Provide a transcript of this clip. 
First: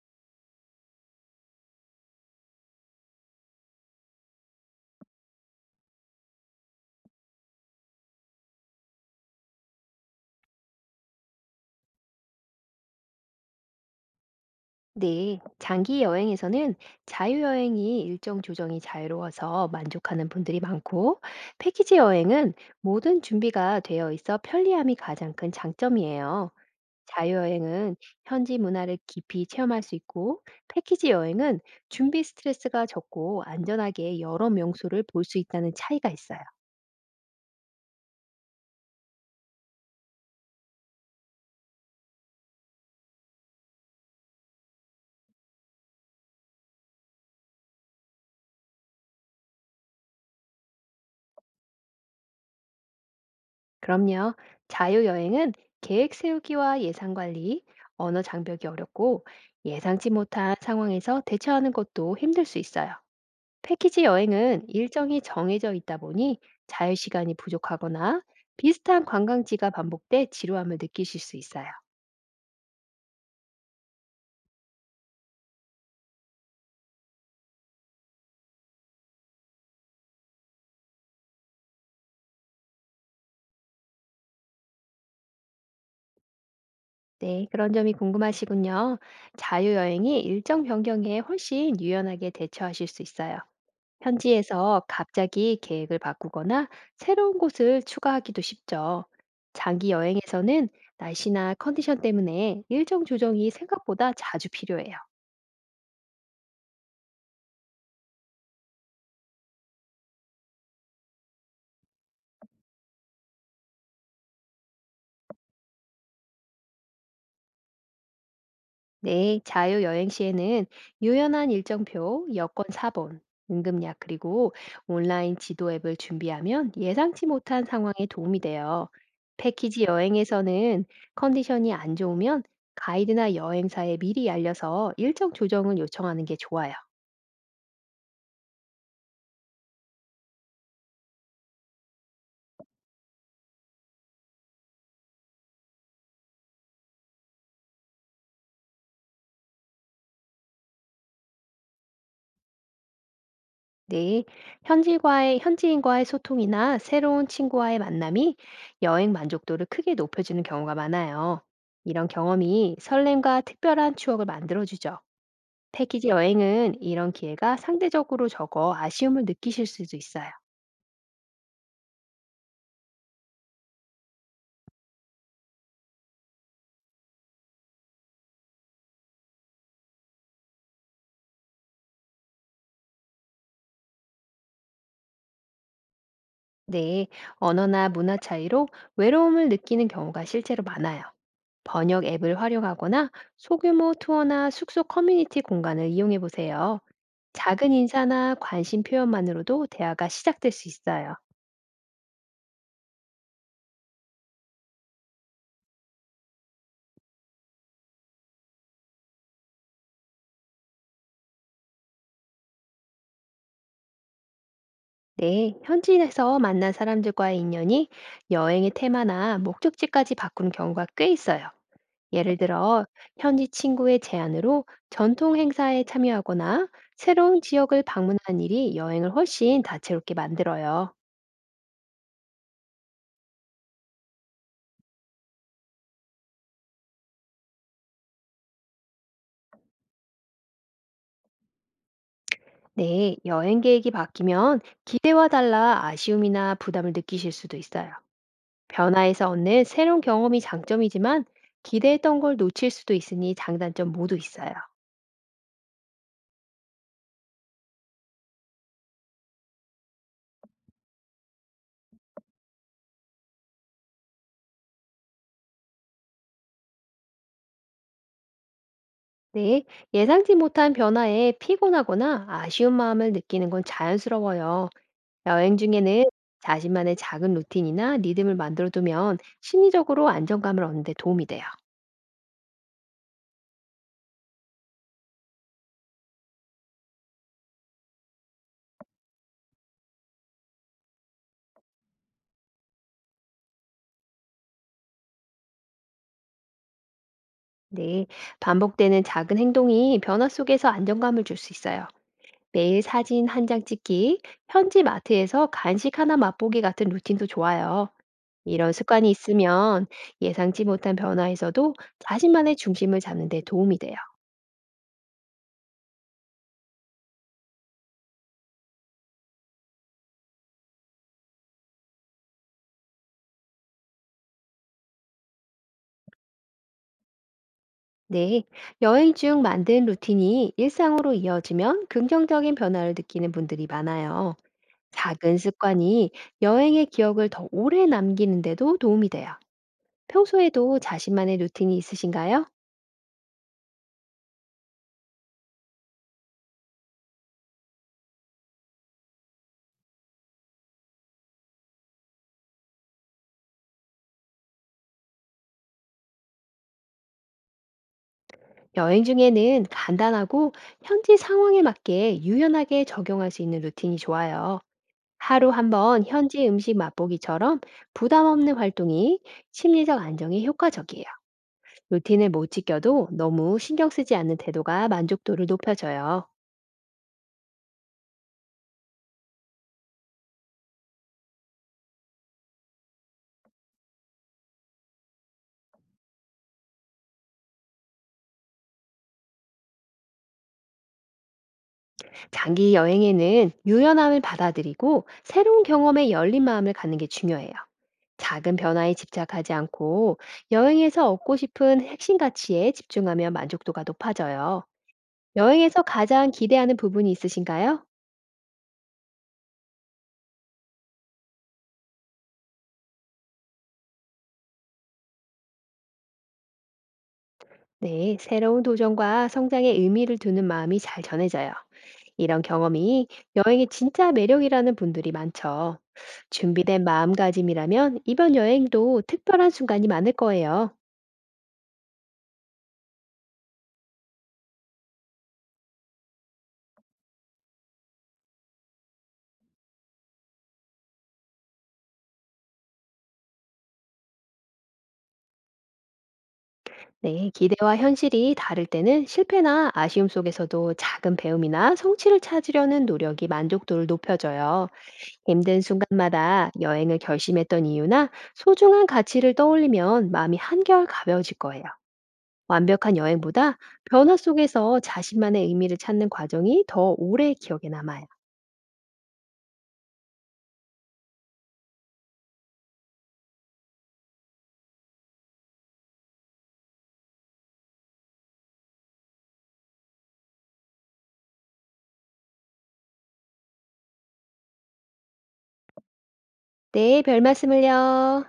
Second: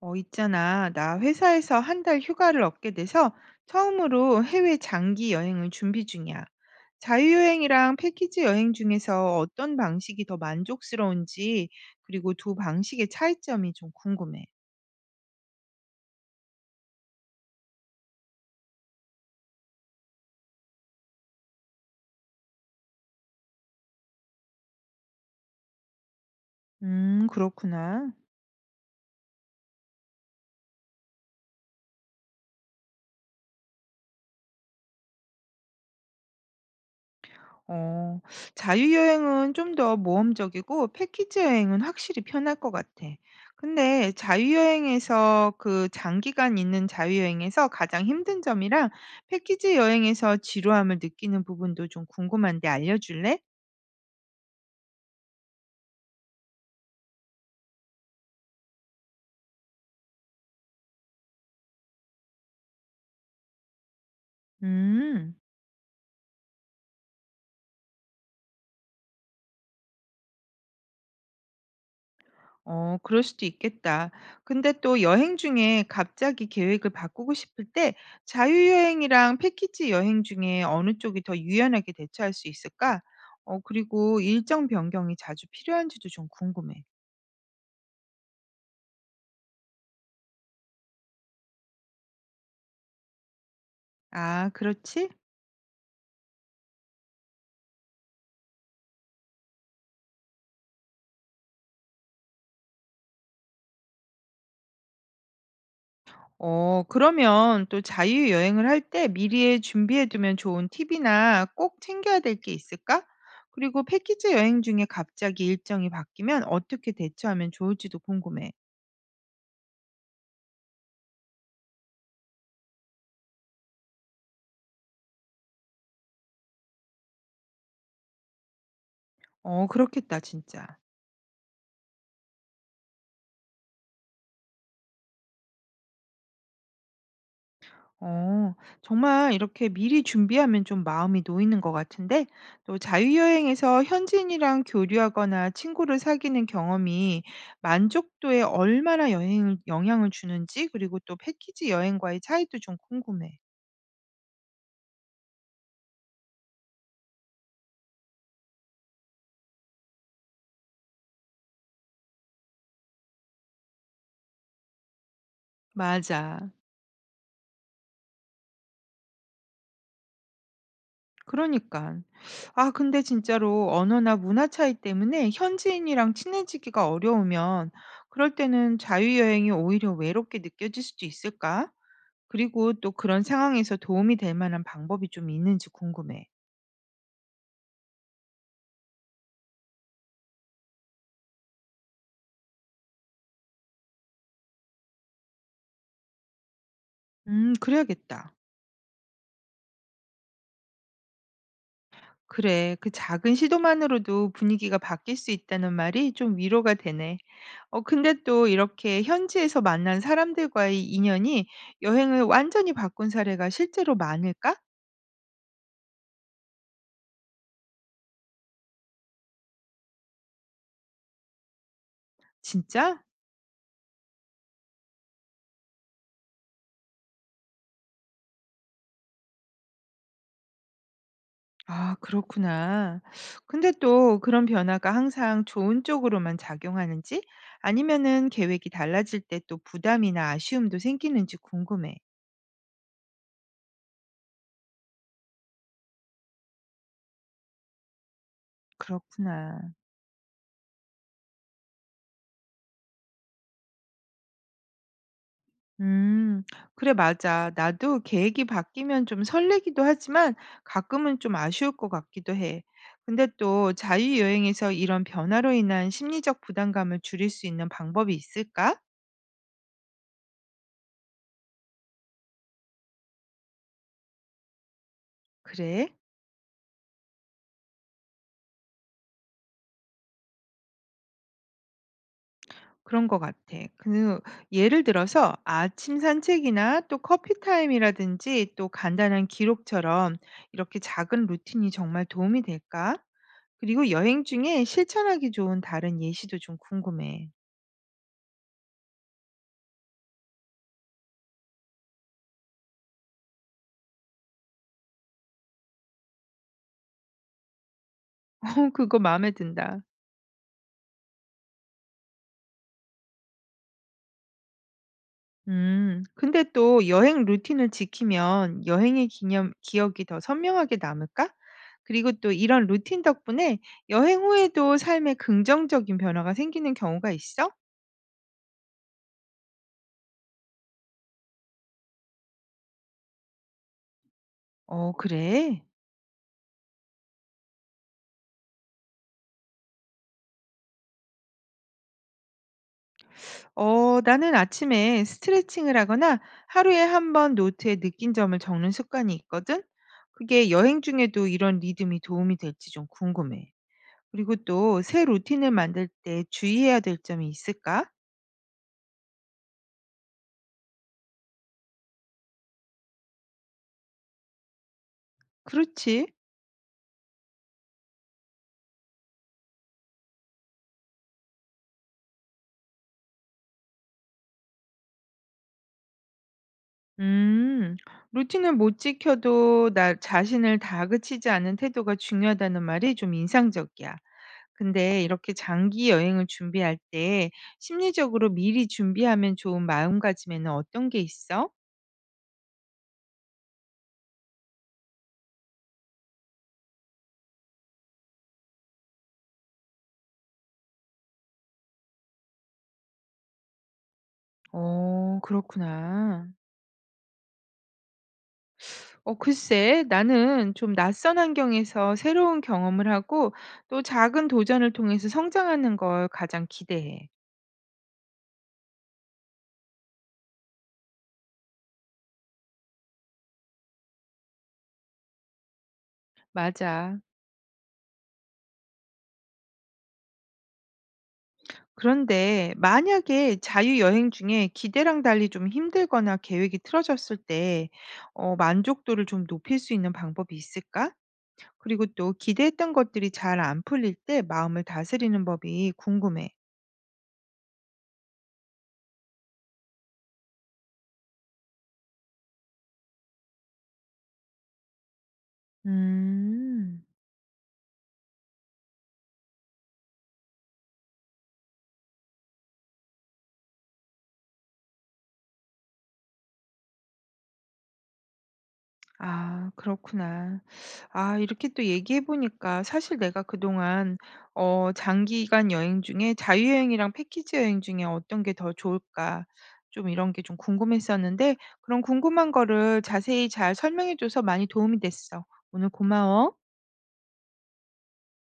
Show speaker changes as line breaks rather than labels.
있잖아. 나 회사에서 한 달 휴가를 얻게 돼서 처음으로 해외 장기 여행을 준비 중이야. 자유여행이랑 패키지 여행 중에서 어떤 방식이 더 만족스러운지, 그리고 두 방식의 차이점이 좀 궁금해.
네, 장기 여행에서는 자유여행이 일정 조정이 자유로워서 만족하는 분들이 많고, 패키지 여행은 모든 준비가 되어 있어 편리함이 가장 큰 장점이에요. 자유여행은
그렇구나.
현지 문화를 깊이 체험할 수 있고, 패키지 여행은 준비 스트레스가 적고 안전하게 여러 명소를 볼 수 있다는 차이가 있어요.
어, 자유여행은 좀 더 모험적이고 패키지 여행은 확실히 편할 것 같아. 근데 자유여행에서 그 장기간 있는 자유여행에서 가장 힘든 점이랑 패키지 여행에서 지루함을 느끼는 부분도 좀 궁금한데 알려줄래?
그럼요. 자유여행은 계획 세우기와 예산 관리, 언어 장벽이 어렵고 예상치 못한 상황에서 대처하는 것도 힘들 수 있어요. 패키지 여행은 일정이
음.
정해져 있다 보니 자유 시간이 부족하거나 비슷한 관광지가 반복돼 지루함을 느끼실 수 있어요.
그럴 수도 있겠다. 근데 또 여행 중에 갑자기 계획을 바꾸고 싶을 때 자유여행이랑 패키지 여행 중에 어느 쪽이 더 유연하게 대처할 수 있을까? 그리고 일정 변경이 자주 필요한지도 좀 궁금해.
네, 그런 점이 궁금하시군요. 자유여행이 일정 변경에 훨씬 유연하게 대처하실 수 있어요.
아,
현지에서
그렇지?
갑자기 계획을 바꾸거나 새로운 곳을 추가하기도 쉽죠. 장기 여행에서는 날씨나 컨디션 때문에 일정 조정이 생각보다 자주 필요해요.
그러면 또 자유여행을 할 때 미리 준비해두면 좋은 팁이나 꼭 챙겨야 될 게 있을까? 그리고 패키지 여행 중에 갑자기 일정이 바뀌면 어떻게 대처하면 좋을지도 궁금해.
네, 자유 여행 시에는 유연한 일정표, 여권 사본, 응급약 그리고 온라인 지도 앱을 준비하면 예상치 못한 상황에 도움이 돼요. 패키지
그렇겠다, 진짜.
여행에서는 컨디션이 안 좋으면 가이드나 여행사에 미리 알려서 일정 조정을 요청하는 게 좋아요.
어, 정말 이렇게 미리 준비하면 좀 마음이 놓이는 것 같은데, 또 자유여행에서 현지인이랑 교류하거나 친구를 사귀는 경험이 만족도에 얼마나 여행 영향을 주는지, 그리고 또 패키지 여행과의 차이도 좀 궁금해.
네, 현지인과의 소통이나 새로운 친구와의 만남이 여행 만족도를 크게 높여주는 경우가 많아요. 이런 경험이 설렘과 특별한 추억을 만들어주죠. 패키지
맞아.
여행은 이런 기회가 상대적으로 적어 아쉬움을 느끼실 수도 있어요.
그러니까. 아, 근데 진짜로 언어나 문화 차이 때문에 현지인이랑 친해지기가 어려우면, 그럴 때는 자유여행이 오히려 외롭게 느껴질 수도 있을까? 그리고 또 그런 상황에서 도움이 될 만한 방법이 좀 있는지 궁금해.
네, 언어나 문화 차이로 외로움을 느끼는 경우가 실제로 많아요. 번역 앱을 활용하거나 소규모 투어나 숙소 커뮤니티 공간을 이용해 보세요. 작은
그래야겠다.
인사나 관심 표현만으로도 대화가 시작될 수 있어요.
그래, 그 작은 시도만으로도 분위기가 바뀔 수 있다는 말이 좀 위로가 되네. 근데 또 이렇게 현지에서 만난 사람들과의 인연이 여행을 완전히 바꾼 사례가 실제로 많을까?
네, 현지에서 만난 사람들과의 인연이 여행의 테마나 목적지까지 바꾼 경우가 꽤 있어요. 예를 들어,
진짜?
현지 친구의 제안으로 전통 행사에 참여하거나 새로운 지역을 방문하는 일이 여행을 훨씬 다채롭게 만들어요.
아, 그렇구나. 근데 또 그런 변화가 항상 좋은 쪽으로만 작용하는지 아니면은 계획이 달라질 때 또 부담이나 아쉬움도 생기는지 궁금해.
네, 여행 계획이 바뀌면 기대와 달라 아쉬움이나 부담을 느끼실 수도 있어요. 변화에서
그렇구나.
얻는 새로운 경험이 장점이지만 기대했던 걸 놓칠 수도 있으니 장단점 모두 있어요.
음. 그래, 맞아. 나도 계획이 바뀌면 좀 설레기도 하지만 가끔은 좀 아쉬울 것 같기도 해. 근데 또 자유여행에서 이런 변화로 인한 심리적 부담감을 줄일 수 있는 방법이 있을까?
네, 예상치 못한 변화에 피곤하거나 아쉬운 마음을 느끼는 건 자연스러워요. 여행
그래?
중에는 자신만의 작은 루틴이나 리듬을 만들어두면 심리적으로 안정감을 얻는 데 도움이 돼요.
그런 것 같아. 그 예를 들어서 아침 산책이나 또 커피 타임이라든지 또 간단한 기록처럼 이렇게 작은 루틴이 정말 도움이 될까? 그리고 여행 중에 실천하기 좋은 다른 예시도 좀 궁금해.
네, 반복되는 작은 행동이 변화 속에서 안정감을 줄 수 있어요. 매일 사진 한 장 찍기, 현지 마트에서 간식 하나 맛보기 같은 루틴도 좋아요. 이런
그거
습관이
마음에 든다.
있으면 예상치 못한 변화에서도 자신만의 중심을 잡는 데 도움이 돼요.
음. 근데 또 여행 루틴을 지키면 여행의 기념 기억이 더 선명하게 남을까? 그리고 또 이런 루틴 덕분에 여행 후에도 삶에 긍정적인 변화가 생기는 경우가 있어?
네. 여행 중 만든 루틴이 일상으로 이어지면 긍정적인 변화를 느끼는 분들이 많아요. 작은
그래?
습관이 여행의 기억을 더 오래 남기는데도 도움이 돼요. 평소에도 자신만의 루틴이 있으신가요?
나는 아침에 스트레칭을 하거나 하루에 한 번 노트에 느낀 점을 적는 습관이 있거든. 그게 여행 중에도 이런 리듬이 도움이 될지 좀 궁금해. 그리고 또 새 루틴을 만들 때 주의해야 될 점이 있을까?
여행 중에는 간단하고 현지 상황에 맞게 유연하게 적용할 수 있는 루틴이 좋아요. 하루 한번
그렇지.
현지 음식 맛보기처럼 부담 없는 활동이 심리적 안정에 효과적이에요. 루틴을 못 지켜도 너무 신경 쓰지 않는 태도가 만족도를 높여줘요.
음. 루틴을 못 지켜도 나 자신을 다그치지 않는 태도가 중요하다는 말이 좀 인상적이야. 근데 이렇게 장기 여행을 준비할 때 심리적으로 미리 준비하면 좋은 마음가짐에는 어떤 게 있어?
장기 여행에는 유연함을 받아들이고 새로운 경험에 열린 마음을 갖는 게 중요해요. 작은 변화에 집착하지 않고 여행에서 얻고 싶은 핵심 가치에 집중하면 만족도가 높아져요. 여행에서
그렇구나.
가장 기대하는 부분이 있으신가요?
글쎄, 나는 좀 낯선 환경에서 새로운 경험을 하고 또 작은 도전을 통해서 성장하는 걸 가장 기대해.
네, 새로운 도전과 성장의 의미를 두는 마음이 잘 전해져요. 이런 경험이 여행의 진짜 매력이라는 분들이 많죠. 준비된
맞아.
마음가짐이라면 이번 여행도 특별한 순간이 많을 거예요.
그런데 만약에 자유여행 중에 기대랑 달리 좀 힘들거나 계획이 틀어졌을 때 만족도를 좀 높일 수 있는 방법이 있을까? 그리고 또 기대했던 것들이 잘 안 풀릴 때 마음을 다스리는 법이 궁금해.
네, 기대와 현실이 다를 때는 실패나 아쉬움 속에서도 작은 배움이나 성취를 찾으려는 노력이 만족도를 높여줘요. 힘든 순간마다
음.
여행을 결심했던 이유나 소중한 가치를 떠올리면 마음이 한결 가벼워질 거예요. 완벽한 여행보다 변화 속에서 자신만의 의미를 찾는 과정이 더 오래 기억에 남아요.
아, 그렇구나. 아, 이렇게 또 얘기해 보니까 사실 내가 그동안 장기간 여행 중에 자유여행이랑 패키지 여행 중에 어떤 게 더 좋을까 좀 이런 게 좀 궁금했었는데 그런 궁금한 거를 자세히 잘 설명해 줘서 많이 도움이 됐어. 오늘 고마워.
네, 별 말씀을요.